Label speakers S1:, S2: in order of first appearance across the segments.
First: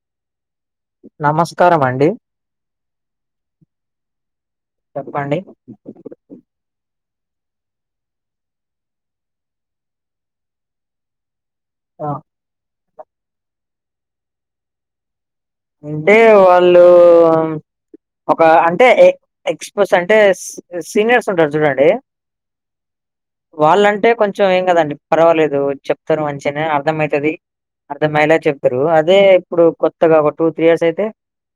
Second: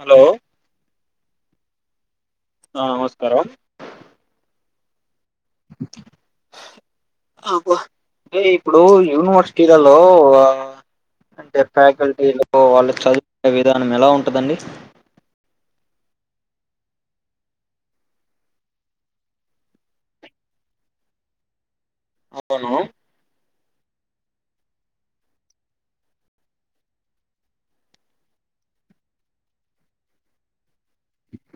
S1: Hello
S2: నమస్కారం అండి
S1: ఆ నమస్కారం
S2: చెప్పండి
S1: అంటే ఇప్పుడు యూనివర్సిటీలలో అంటే
S2: ఆ
S1: ఫ్యాకల్టీలు వాళ్ళు చదువుకునే విధానం ఎలా ఉంటదండి
S2: అంటే వాళ్ళు ఒక అంటే ఎ ఎక్స్పస్ అంటే సీనియర్స్ ఉంటారు చూడండి
S1: అవును
S2: వాళ్ళంటే కొంచెం ఏం కాదండి పర్వాలేదు చెప్తారు మంచిగానే అర్థమైతది అర్థమయ్యేలాగా చెప్తారు అదే ఇప్పుడు కొత్తగా ఒక టూ త్రీ ఇయర్స్ అయితే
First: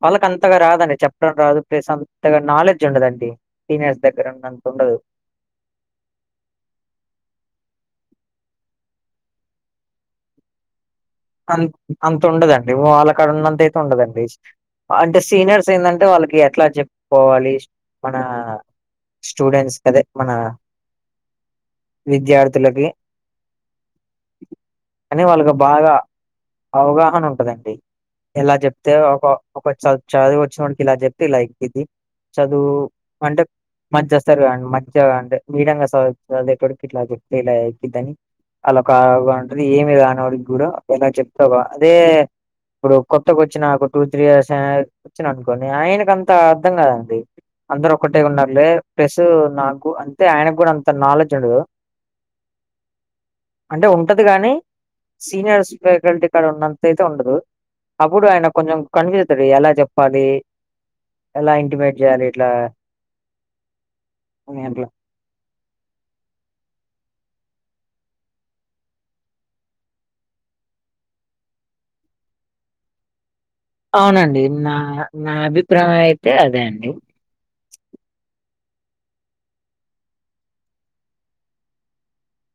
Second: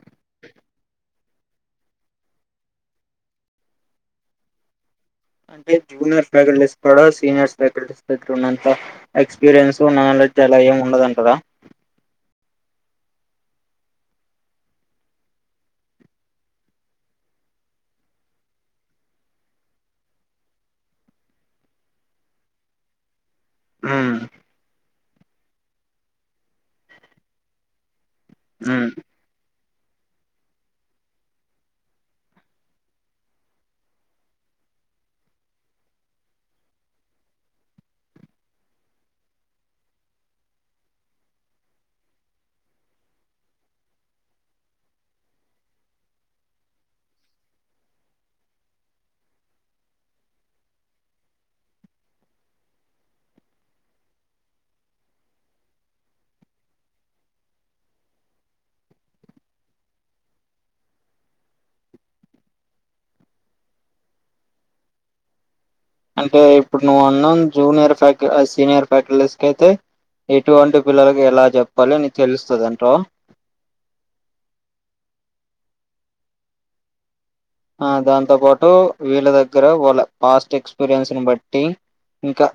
S2: వాళ్ళకి అంతగా రాదండి చెప్పడం రాదు ప్లేస్ అంతగా నాలెడ్జ్ ఉండదండి సీనియర్స్ దగ్గర ఉన్నంత ఉండదు
S1: అంటే జూనియర్ ఫ్యాకల్టీస్కి కూడా సీనియర్స్ ఫ్యాకల్టీస్ దగ్గర ఉన్నంత ఎక్స్పీరియన్స్ నాలెడ్జ్ అలా ఏమి ఉండధంటారా
S2: అంత అంత ఉండదండి వాళ్ళ కాడ ఉన్నంత అయితే ఉండదండి అంటే సీనియర్స్ ఏందంటే వాళ్ళకి ఎట్లా చెప్పుకోవాలి మన స్టూడెంట్స్ కదే మన విద్యార్థులకి
S1: ఉమ్
S2: అని వాళ్ళకి బాగా అవగాహన ఉంటదండి ఇలా
S1: ఉమ్
S2: చెప్తే ఓహో ఒక చ చదివు వచ్చేనోడ్కి ఇలా చెప్తే ఇలా ఎక్కిది చదువూ అంటే మధ్య వస్తారు కాండి మధ్యగా అడి మీడియగా చ చవిటోడ్కి ఇట్లా చెప్తే ఇలా ఎక్కిదని అలా కాగా ఉంటది ఏమి రానోడికి కూడా ఒకలా చెప్తావ అదే ఇప్పుడు కొత్తగొచ్చిన ఒక టూ త్రీ ఇయర్స్ వచ్చిన అనుకోని అయినకాంత అర్ధం కాదండి అందరు ఒక్కటే ఉన్నారులే ప్లస్ నాకు అంటే ఆయనకు కూడా అంత నాలెడ్జ్ ఉండదు అంటే ఉంటది కాని సీనియర్స్ పెకల్టీ కాడ ఉన్నంత అయితే ఉండదు అప్పుడు ఆయన కొంచెం కన్ఫ్యూస్ ఐతాడు ఎలా చెప్పాలి ఎలా ఇంటిమేట్ చేయాలి ఇట్లా ఏంటి
S1: అంటే ఇప్పుడు నువ్వు అన్నాం జూనియర్ ఫ్యాక సీనియర్ ఫ్యాక్టల్టీస్కయితే ఎటువంటి పిల్లలకి ఎలా చెప్పాలి నీకు తెలుస్తదంటావ్
S2: అవునండి నా నా అభిప్రాయం అయితే అదే అండి
S1: ఆ దాంతో పాటు వీళ్ళ దగ్గర వాళ్ళ పాస్ట్ ఎక్స్పీరియన్స్ ని బట్టి ఇంకా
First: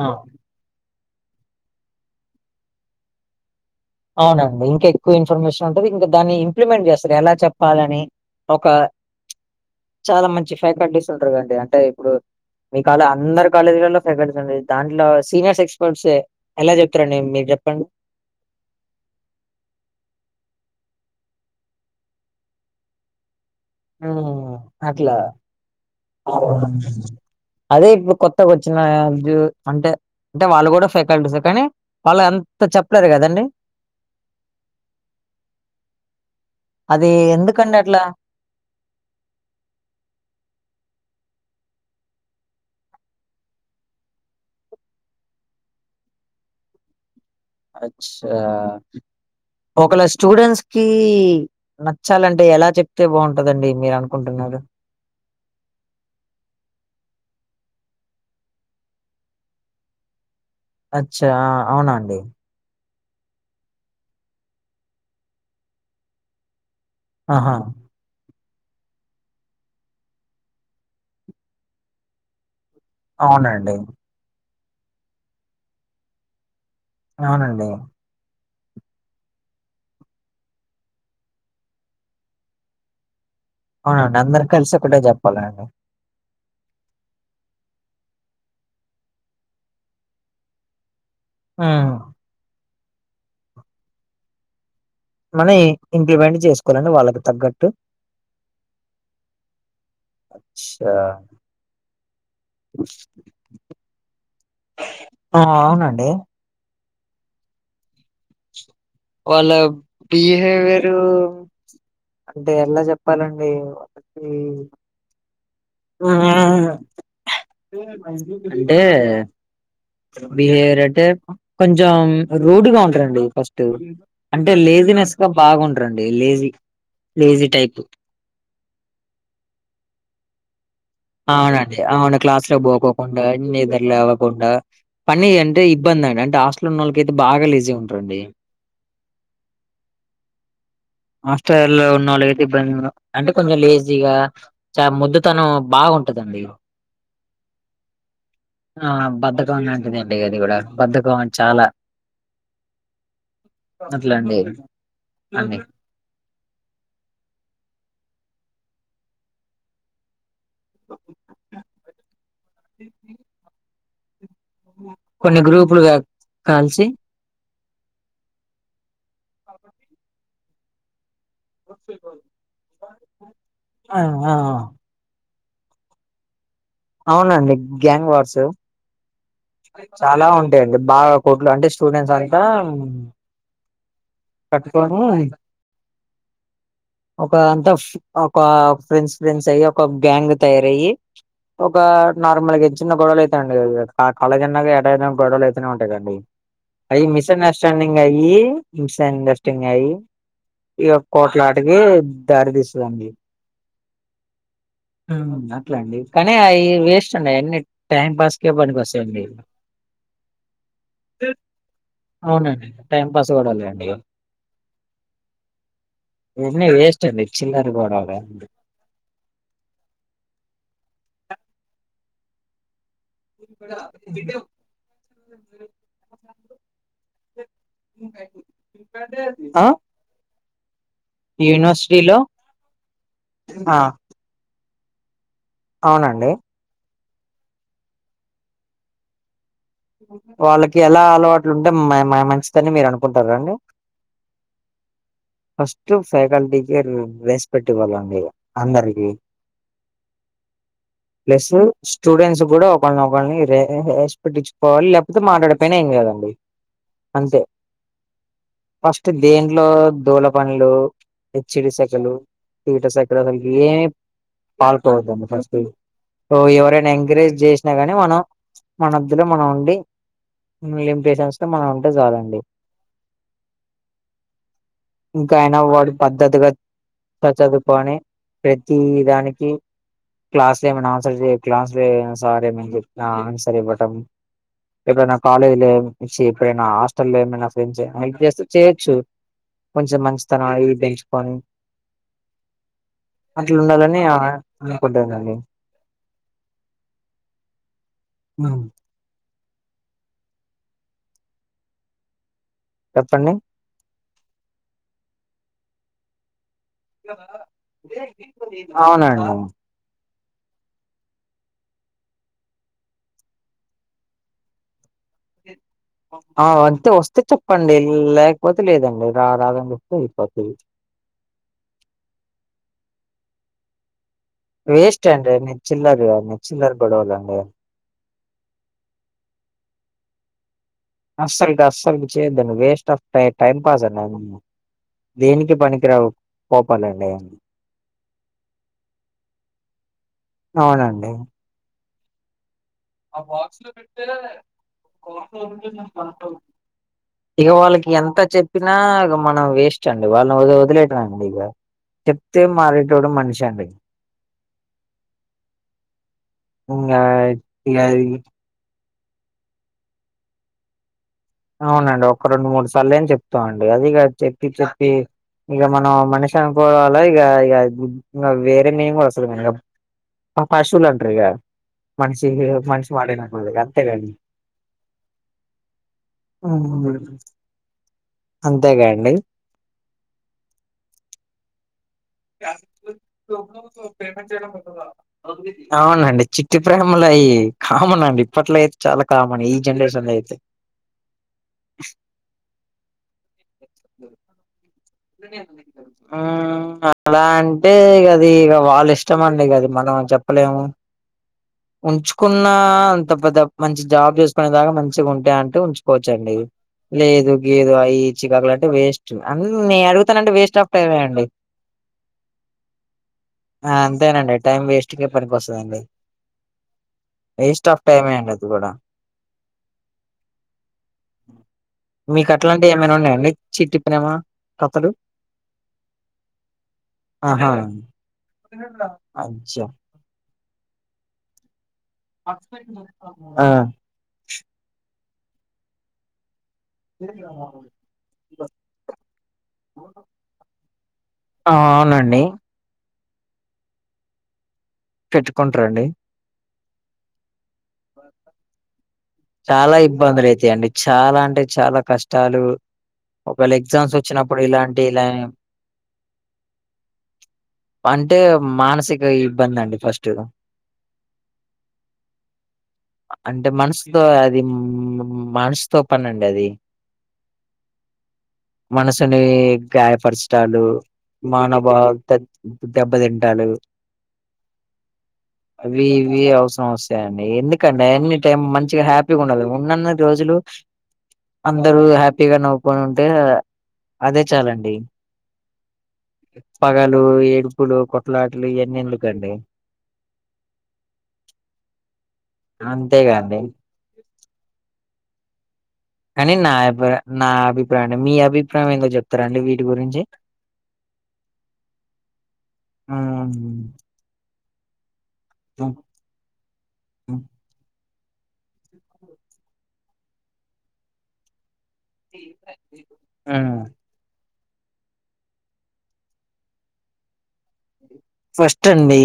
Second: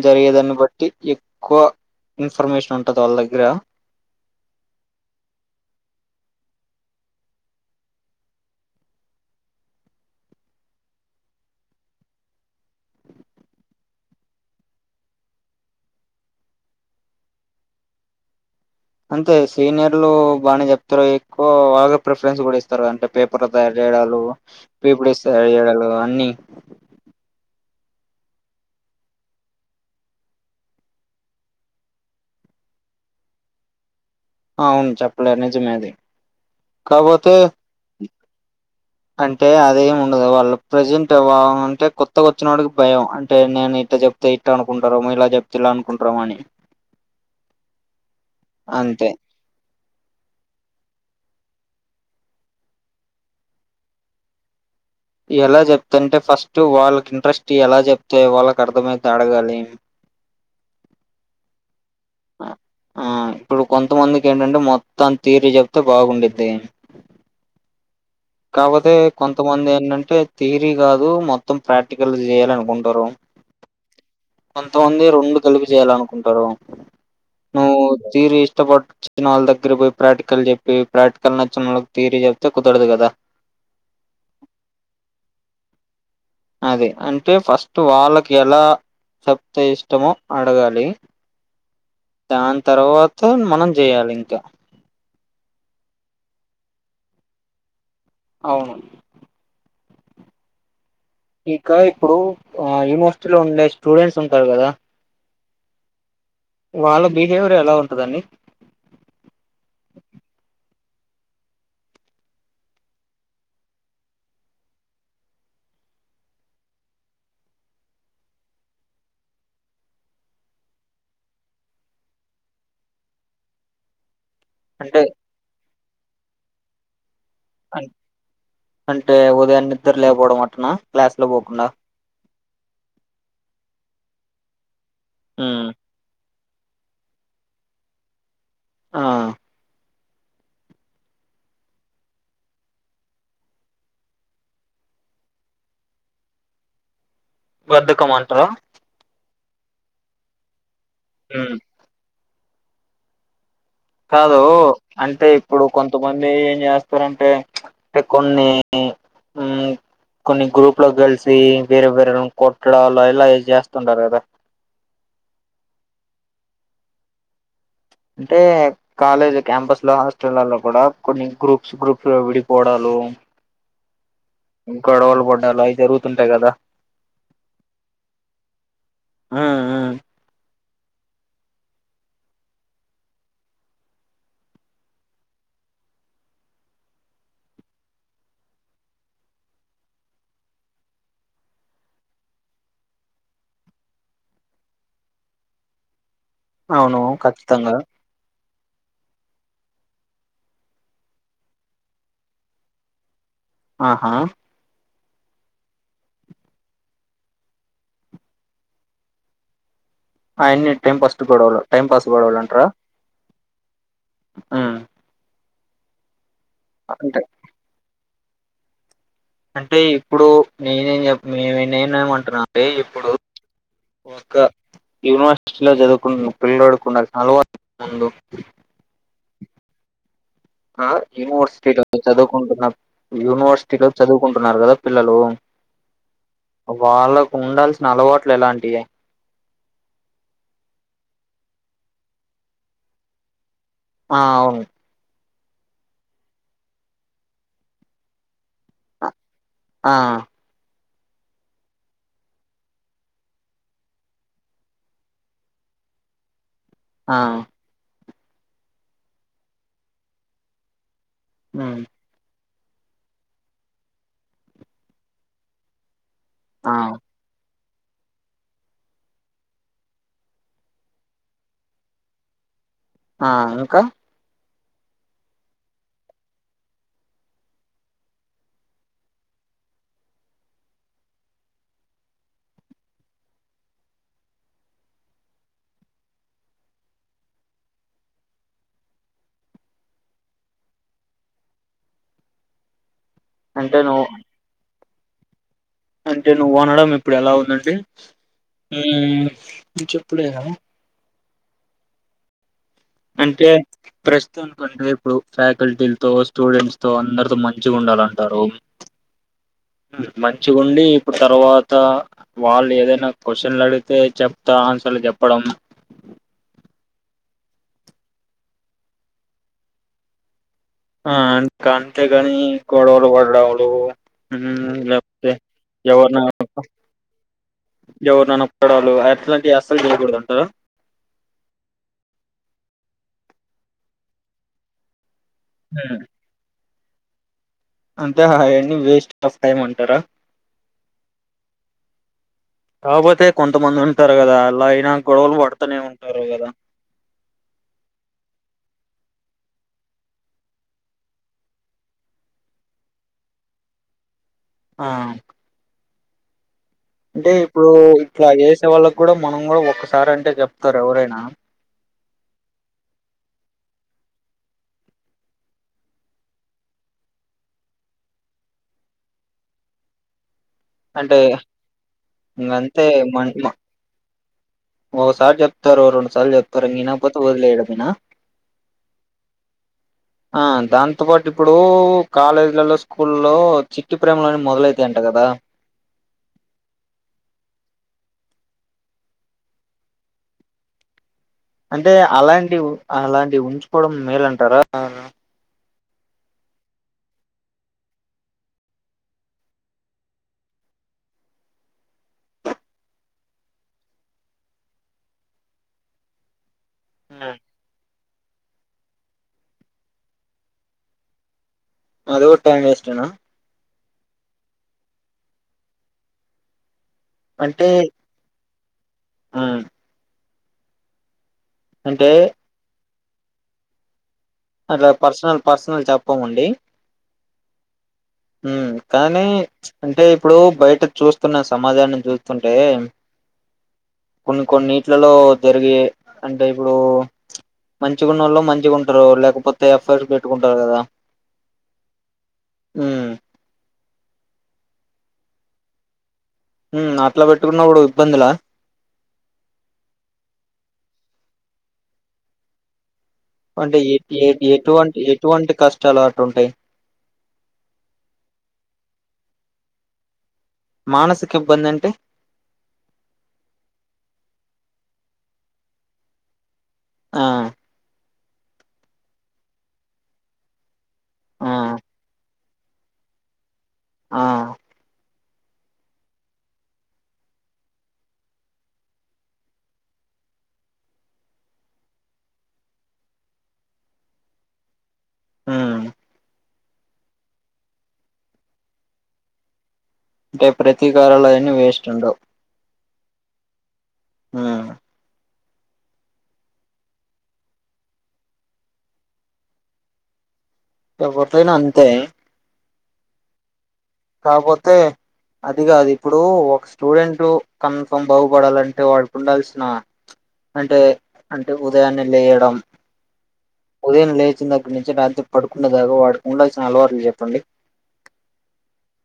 S2: ఆ!
S1: జరిగేదాన్ని బట్టి ఎక్కువ ఇన్ఫర్మేషన్ ఉంటది వాళ్ళ దగ్గర
S2: అవునండి ఇంకా ఎక్కువ ఇన్ఫర్మేషన్ ఉంటుంది ఇంకా దాన్ని ఇంప్లిమెంట్ చేస్తారు ఎలా చెప్పాలని ఒక చాలా మంచి ఫ్యాకల్టీస్ ఉంటారు కండి అంటే ఇప్పుడు మీ కాల అందరు కాలేజీలలో ఫ్యాకల్టీస్ ఉండేది దాంట్లో సీనియర్స్ ఎక్స్పోర్టసె ఎలా చెప్తారండి మీరు చెప్పండి
S1: అంతే సీనియర్లు బానే చెప్తారు ఎక్కువ బాగా ప్రిఫరెన్స్ కూడాస్త తారు అంటే పేపర్లు తయార్చేడలు
S2: హ్మ్.
S1: పీపిడిస్ తయారు చేయడాల్లు అన్ని
S2: ఆ అదే ఇప్పుడు కొత్తగొచ్చిన జు అంటే అంటే వాళ్ళు కూడా ఫ్యాకల్టీసె కానీ వాళ్ళు అంత చెప్పలేదు కదండి
S1: అవును చెప్పలే నిజమేది
S2: అదే ఎందుకండి అట్ల
S1: అంటే అదేమి ఉండదు వాళ్ళు ప్రజెంట్ అంటే కొత్తగా వచ్చిన వాడికి భయం అంటే నేను ఇట్ట చెప్ తే ఇట్ అనుకుంటారెమో ఇలచెప్తే ఇలా అనుకుంటారిమోని
S2: అచ్చా
S1: అంతే
S2: ఒకళ స్టూడెంట్స్ కి నచ్చాలంటే ఎలా చెప్తే బొంటదండి మీరు అనుకుంటున్నారు
S1: ఎలా చెప్తుంటే ఫస్ట్ వాళ్ళకి ఇంట్రెస్ట్ ఎలా చెప్తే వాళ్ళకి అర్థమయితదో అడగాలి
S2: అచ్చా అవునాండి
S1: ఆ ఇప్పుడు కొంతమందికి ఏంటంటే మొత్తాం తీరి చెప్తే బాగుండింది
S2: ఆహా
S1: కాపోతే కొంతమంది ఏంటంటే థియరీ కాదు మొత్తం ప్రాక్టికల్ చేయాలనుకుం టరు
S2: అవునండి.
S1: కొంతమంది రెండు కలిపి చేయాలనుకుంటారు
S2: అవునండి
S1: స్టీలి ఇష్టపడ్ చెప్పిన వాళ్ళ దగ్గర పోయి ప్రాక్టికల్ చెప్పి ప్రాక్టికల్ నచ్చిన వాళ్ళకి థియరీ చెప్తే కుదరదు కదా
S2: అవునండి అందరు కలిసి ఒకటే చెప్పాలండి
S1: అది అంటే ఫస్ట్ వాళ్ళకి ఎలా చెప్త ఇష్టమో అడగాలి
S2: ఆ
S1: దాని తర్వాత మనం చేయాలి ఇంకా
S2: మనం ఇంప్లిమెంట్ చేసుకోవాలండి వాళ్ళకి తగ్గట్టు
S1: అవును
S2: అచ్చా
S1: ఇక ఇప్పుడు ఆ యూనివర్సిటీలో ఉండే స్టూడెంట్స్ ఉంటారు కదా
S2: ఆహా అవునండి
S1: వాళ్ళ బిహేవియర్ ఎలా ఉంటదండి
S2: వాళ్ళ బిహేవియరు అంటే ఎలా చెప్పాలండి ఒకకి [unintelligible] అంటే బిహేవియర్ అంటే కొంచెం రూడ్గా ఉంటారండి ఫస్ట్ అంటే లేజీనెస్ గా బాగుండరండి లేజీ లేజీ టైప్
S1: అం అంటే ఉదయాన్ని నిద్దర లేకపోవడం అట్టనా క్లాస్ లో పోకుండా
S2: అవునండి అవును క్లాస్ లో పోకోకుండా నిదర లేవ కుండా పని అంటే
S1: ఉమ్.
S2: ఇబ్బంది అండి అంటే హాస్టల్ ఉన్నళ్ళకయితే బాగా లేజీ ఉంటారండి
S1: ఆ
S2: హాస్టలో ఉన్న వాళ్ళ అయితే ఇబ్బంది అంటే కొంచెం లేజీగా. చా మోద్దుతనం బాగుంటదండి
S1: బద్ధకం అంటార
S2: ఆ బద్దకంలాంటిదే అండి అది కూడా బద్దకం
S1: ఉమ్.
S2: చాలా
S1: కాదు
S2: అట్లండి
S1: అంటే
S2: అన్ని
S1: ఇప్పుడు కొంత కొంతమంది ఏంచేస్తారంటే చ్ కొన్ని ఉం కొన్ని గ్రూప్ లో కలిసి వేరే వేరే వాల్ [unintelligible] కొట్టడాలుఇలా చేస్తుంటారు గదా
S2: కొన్ని గ్రూపులుగా కలిసి
S1: అంటే కాలేజ్ క్యాంపస్ లో హాస్టల్లలో కూడా కొన్ని గ్రూప్స్ గ్రూప్ లో విడిపోవడాలు
S2: ఆ ఆ
S1: గోడవలు పడ్డాలు అయి జరుగుతుంటాయి కదా
S2: అవునండి గ్యాంగ్ వార్
S1: ఉమ్ ఉమ్
S2: చాలా ఉంటాయండి బాగా కోట్లు అంటే స్టూడెంట్స్ అంతా కట్టుకొని ఒక అంతా ఫ్ ఒక ఫ్రెండ్స్ ఫ్రెండ్స్ అయి ఒక గ్యాంగ్ తయారయ్యి ఒక నార్మల్ గైతే చిన్న గొడవలు అయితయంటగ ఆ కాలేజ్ అన్నాక ఎడఅయినా గొడవలు అయితేనే ఉంటాయి కండి
S1: అవును
S2: అవి మిస్
S1: ఖచ్చితంగా
S2: అండర్స్టాండింగ్ అయి మిస్సుండెస్టాండింగ్ అయి ఇగ కోట్లాటకీ దారి తీస్తదండి
S1: ఆహా
S2: హామ్ అట్లే అండి కానీ అయి వేస్ట్ అండి అయన్ని టైం పాస్ కె పనికొస్తాయి చండీ
S1: ఆయన్ని టైం పాస్ట్ గొడవలు టైం పాస్ గొడవలు అంటారా
S2: అవునండి టైం పాస్ గొడవలే అండి ఇగ
S1: ఉమ్
S2: ఈయన్ని వేస్ట్
S1: అంటే
S2: అండి చిల్లరి గొడవలు
S1: అంటే ఇప్పుడు నేనేం నేను నేనేం అంటుననంటే ఇప్పుడు
S2: [unintelligible]
S1: ఇంకా యూనివర్సిటీ లో చదువుకు పిలోడుకుండాల్సిన అలవాట్ల ముందు
S2: ఆ
S1: ఆ యూనివర్సిటీలో చదువుకుంటున్న
S2: ఆ!
S1: యూనివర్సిటీలో చదువుకుంటున్నారు కదా పిల్లలు
S2: అవునండి
S1: వాళ్లకు ఉండాల్సిన అలవాట్లు ఎలాంటియి
S2: వాళ్లకి ఎలా అలవాటు ఉంటే మా- మా-మంచిదని మీరు అనుకుంటారండి
S1: ఆ అవును
S2: ఫస్ట్ ఫ్యాకల్టీ కే రెస్పెక్ట్ ఇవాళ్ళండి ఇంకా అందరికి
S1: ఆ
S2: ప్లస్ స్టూడెంట్స్ కూడా ఒకల్ని ఒకల్ని రాగింగ్ చేసి పెట్టించు ఎవళ్ళు లేకపోతే మాట్లాడలేకపోయినా ఏంగాదండి
S1: ఆ
S2: అంతే ఫస్ట్ దేంట్లో దూల పనులు హెచ్చిడి
S1: ఉమ్
S2: సెకలు తిట సెకలు దానికి ఏం పాలిపోవదండి పరిస్థితి ఓ
S1: ఆ
S2: ఎవరైనా ఎంకరేజ్ చేసినా గానీ మనం మనిద్దరం మనం ఉండి మిగిలిన పేషన్స్ తో మనం ఉంటే చాలండి
S1: ఆ ఇంకా
S2: ఇంకా ఐయిన వాడు పద్ధతిగా పద్ధతిగా చదువుకోని ప్రతీ దానికి క్లాస్ లో ఏమైనా ఆన్సర్ క్లాస్ లో సార్ ఏ మన్న చెప్పినా ఆన్సర్ ఇవ్వటం ఎప్పుడైనా కాలేజీ లో వచ్చి ఎప్పుడైనా హస్టల్ లో ఏమైనా ఫ్రెండ్స్ ఏమైన హెల్ప్ చేస్తే చేయొచ్చు కొంచెం మంచితనం అయి ఇయి పెంచుకొని
S1: అంటే
S2: అట్లుండదని
S1: నువ్వు
S2: ఆ-అనుకుంటానండి
S1: అంటే నువ్వు అనడం ఇప్పుడు ఎలా ఉందంటే ఉమ్ చెప్పుడేన.
S2: చెప్పండి
S1: అంటే ప్రస్తుతం అంటే ఇప్పుడు ఫ్యాకల్టీలతో స్టూడెంట్స్ తో తో అందరితో మంచిగా ఉండాలంటారు
S2: అవునండి
S1: మంచిగా ఉండి ఇప్పుడు తర్వాత వాళ్ళు ఏదైనా క్యూషన్లు అడిగితే చెప్తా ఆన్సర్లు చెప్పడం
S2: ఆ అంతే వస్తే చెప్పండి లేకపోతే లేదండి రారాదనీ చెప్తే అయిపోతది
S1: ఆ ఇంకా అంతేగాని గొడవలు పడవడలు
S2: వేస్ట్ అండి మీ చిల్లరు మీ చిల్లరు గొడవలు అండి
S1: ఎవరినన్న పొడవడాలు అట్లాంటివి అసలు చేయకూడదట కదా
S2: అసల్ అసల్ చేయొద్దండి వేస్ట్ ఆఫ్ ట-టైం పాస్ అది దేనికి దేనికి పనికిరవు కోపాలండి
S1: అంటే హా అన్ని వేస్ట్ ఆఫ్ టైం అంటారా
S2: అవునండి
S1: కాపోతే కొంతమందుంటారు కదా అలా అయినా గొడవలు పడుతునే ఉంటారు కదా
S2: ఇగ వాళ్ళకి ఎంత చెప్పినా ఇగ మనం వేస్ట్ అండి వాళ్ళను వదిలి వదిలేయడమే ఇక చెప్తే మారెటోడు మనిషి అండీ
S1: ఆ
S2: ఇంగ
S1: అంటే ఇప్పుడు
S2: ఇగ
S1: ఇట్లా చేసే వాళ్ళకు కూడా మనం కూడా ఒకసారి అంటే చెప్తారు ఎవరైనా
S2: అవునండి ఒక రెండు మూడు సార్లు ఎం చెప్తాం అండి అదిగా చెప్పి చెప్పి ఇగ మనం మనిషి అనుకోవాల ఇగ ఇగ వేరే నేమ్ కూడా వస్తది మేడం పశువులంటారా
S1: అంటే
S2: ఇగ మనిషికి మనిషి మారనాపుడు ఇగ అంతేగాద
S1: ఓసారి చెప్తారు రెండు సార్లు చెప్తారు ఇంగ ఇనకపోతే వదిలేయడమేనా
S2: అంతేగా అండి
S1: ఆ దాంతో పాటు ఇప్పుడు కాలేజీలల్లో స్కూల్లొ చిట్టి ప్రేమలు అనే మొదలైతాయంట గదా
S2: అవునండి చిక్ త్రీ ప్రేమలు మళ్ళాయి కామన్ అండి ఇప్పట్లో అయితే చాలా కామన్ ఈ జనరేషన్ లో అయితే
S1: అంటే అలాంటివ్ అలాంటివి ఉంచుకోవడం మేలు అంటారా ఆ
S2: న్ న ల్ మంచి డైవ్ ఉ అలా అంటే ఇగ అది వాళ్ళ ఇష్టం అండి ఇగ మనం చెప్పలేము ఉంచుకున్న అంత పెద్ద మంచి జాబ్ జెసుకునే దాకా మంచిగా ఉంటా అంటే ఉంచుకోవచ్చఅండి లేదు గేదు అవి ఇచ్చికకుల అంటే వేస్ట్ అన్నీ అడుగుతానంటే వేస్ట్ ఆఫ్ టైమ్ అండి
S1: అది గూడా టైం వేస్ట్ యేన
S2: ఆ అంతేనండి టైం వెస్ట్కె పనికి వస్తుదండి వేస్ట్ ఆఫ్ టైం యే అండి అది గూడా
S1: మ్ అంటే
S2: మీకు అట్లావి ఏమైనా ఉన్నాయండి చిట్టి ప్రేమ కథలు
S1: అట్లా పర్సనల్ పర్సనల్ చెప్పమండి
S2: ఆహ
S1: మ్ కానీ అంటే ఇప్పుడు బయట చూస్తున్నా సమాజాన్నీ దుస్తుంటే
S2: ఆ
S1: కొన్ని కొన్నిట్లలో జరిగే అంటే ఇబుడు మంచిగునోళ్ళు మంచిగ ఉంటరు లేకపోతే ఎఫైర్ పెట్టుకుంటారు గదా
S2: ఆ అవునండి
S1: మ్
S2: పెట్టుకొంట్ర అండి
S1: ఊ అట్లా పెట్టుకున్నబ్బడు ఇబ్బంది లా
S2: చాలా ఇబ్బందులు అయితాయండి చాలా అంటే చాలా కష్టాలు ఒకవేళ
S1: అంటే
S2: ఎగ్జామ్స్
S1: ఏ ఏ
S2: వచ్చినప్పుడు ఇలాంటి
S1: ఎటువంటి
S2: ఇలాం
S1: ఎటువంటి కష్టాలు అటుంటాయి
S2: అంటే మానసిక ఇబ్బందండి ఫస్ట్
S1: మానసిక ఇబ్బందంటే
S2: అంటే మనసుతో అది మ్ మనసుతో పని అండి అది
S1: ఆ
S2: మనసుని గాయపరచాటాలు
S1: ఆ
S2: మానవా తాగ్ దెబ్బతింటాలు
S1: ఆ
S2: అవి ఇవి అవసరం వస్తాయండి ఎందుకండి ఎన్ని టైం మం చిగా హ్యాపీగా ఉండలి ఉన్నన్ని రోజులు అందరు హ్యాపీగా నవ్వుకొని ఉంటే అదే చాలండి
S1: ము
S2: పగలు ఏడుపులు కొట్లాట్లు ఇయన్నీ ఎందుకండి
S1: అంటే ప్రతీకారలో అవీ వేస్ట్ ఉండవ్
S2: అంతేగా అండి
S1: మ్
S2: కాని నా అభి నా అభిప్రాయం మీ అభిప్రాయం ఏందో చెప్తారండి వీటి గురించి
S1: ఎవరు తొ అయినా అంతే
S2: మ్మ్
S1: కాపోతే అది కాదు ఇప్పుడు ఒక
S2: హ్మ్.
S1: స్టూడెంటు కన్ఫర్మ్ బాగుపడాలంటే వాడికి ఉండాల్సిన అంటే అంటే ఉదయాన్నే లెయ్యడం
S2: ఉమ్.
S1: ఉదయం లేచిన దగ్గర నుంచి రాత్రి పడుకునే దాకా వాడు ఉండల్సిన అలవాట్లు చెప్పండి
S2: ఫస్ట్ అండి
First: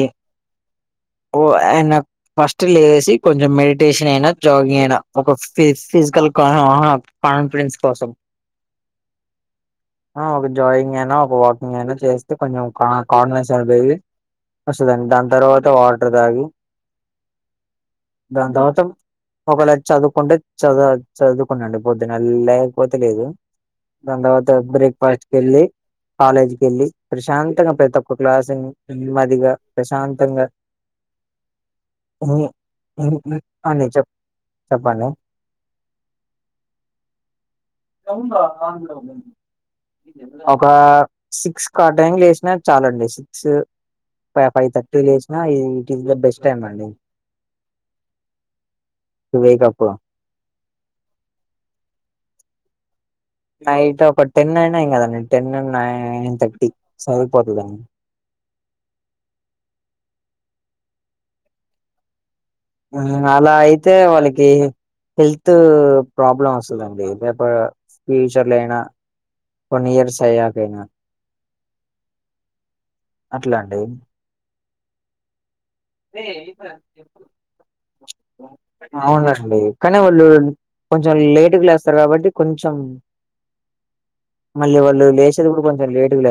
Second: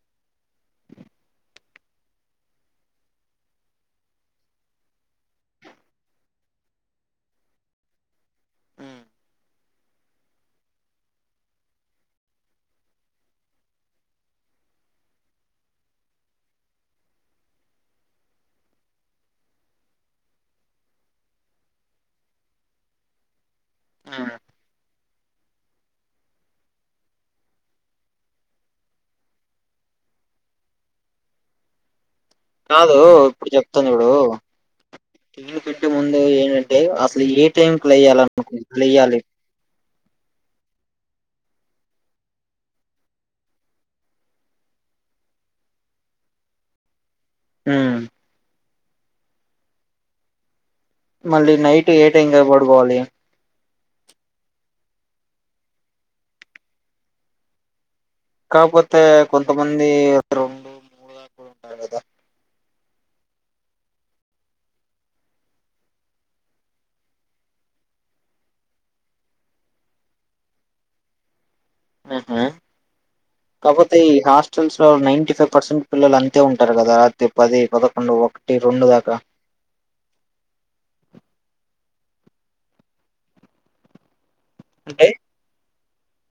S2: ఓ యానక్ ఫస్ట్ లేసి కొంచెం మెడిటేషన్ అయినా జాగింగ్ అయిన ఒక ఫి ఫిజికల్ కహ ఆ కాన్ఫిడెన్స్ కోసం ఆ ఒక జాగింగ్ అయినా ఒక వాకింగ్ అయినా చేస్తే కొంచెం కా కాన్ఫిడెన్స్ పెరిగి వస్తదండి దాని తర్వాత వాటర్ తాగి దాని తర్వాత ఒకవేళ చదువుకుంటే చదువు చదువుకుండి పొద్దున లేకపోతే లేదు దాని తర్వాత బ్రేక్ ఫస్ట్ కెళ్ళి కాలేజ్ కెళ్ళి ప్రశాంతంగా ప్రతొక్క క్లాసు విని నెమ్మదిగా ప్రశాంతంగా
S1: కాదూ
S2: హ్మ్. హ్మ్.
S1: ఇప్పుడు
S2: అండి
S1: చెప్తాన్
S2: చెప్
S1: చూడు
S2: చెప్పండి
S1: [unintelligible] పెట్టే ముందు ఏంటంటే అసలు ఏ టైం కి లేయాలి
S2: ఒకా సిక్స్ ఆ టైమ్ కు లేసినా చాలండి సిక్స్ ఫైవ్ థర్టీ లేసినా ఇది it is the best time అండి
S1: మ్మ్
S2: ఇవే కప్పు
S1: మళ్ళీ నైట్ ఏ టైం కి పడుకోవాలి
S2: నైట్ ఒక టెన్ అయినా ఏం కాదండి టెన్ నైన్ థర్టీ సరిపోతుందండి
S1: కాకపోతే కొంతమంది [unintelligible] మూడు దాకా కూడా ఉంటారు కదా
S2: ఆ అలా అయితే వాళ్ళకి హెల్త్ ప్రాబ్లం వస్తదండి రేపు ఫ్యూచర్ లో అయినా కొన్ ఇయర్స్ అయాక అయిన
S1: హుహు
S2: అట్లా అండి
S1: కాపోతే ఈ హాస్టల్స్ లో నైన్టీ ఫైవ్ పర్సెంట్ పిల్లలు అంతే ఉంటారు కదా రాత్రి పది పదకొండు ఒక్కటి రెండు దాకా
S2: [unintelligible] కానీ వాళ్ళు కొంచెం లేటు గ లేస్తారు కాబట్టి కొంచెం మళ్ళీ
S1: అంటే
S2: వాళ్ళు లేసేది కూడా కొంచెం లేటుగ లే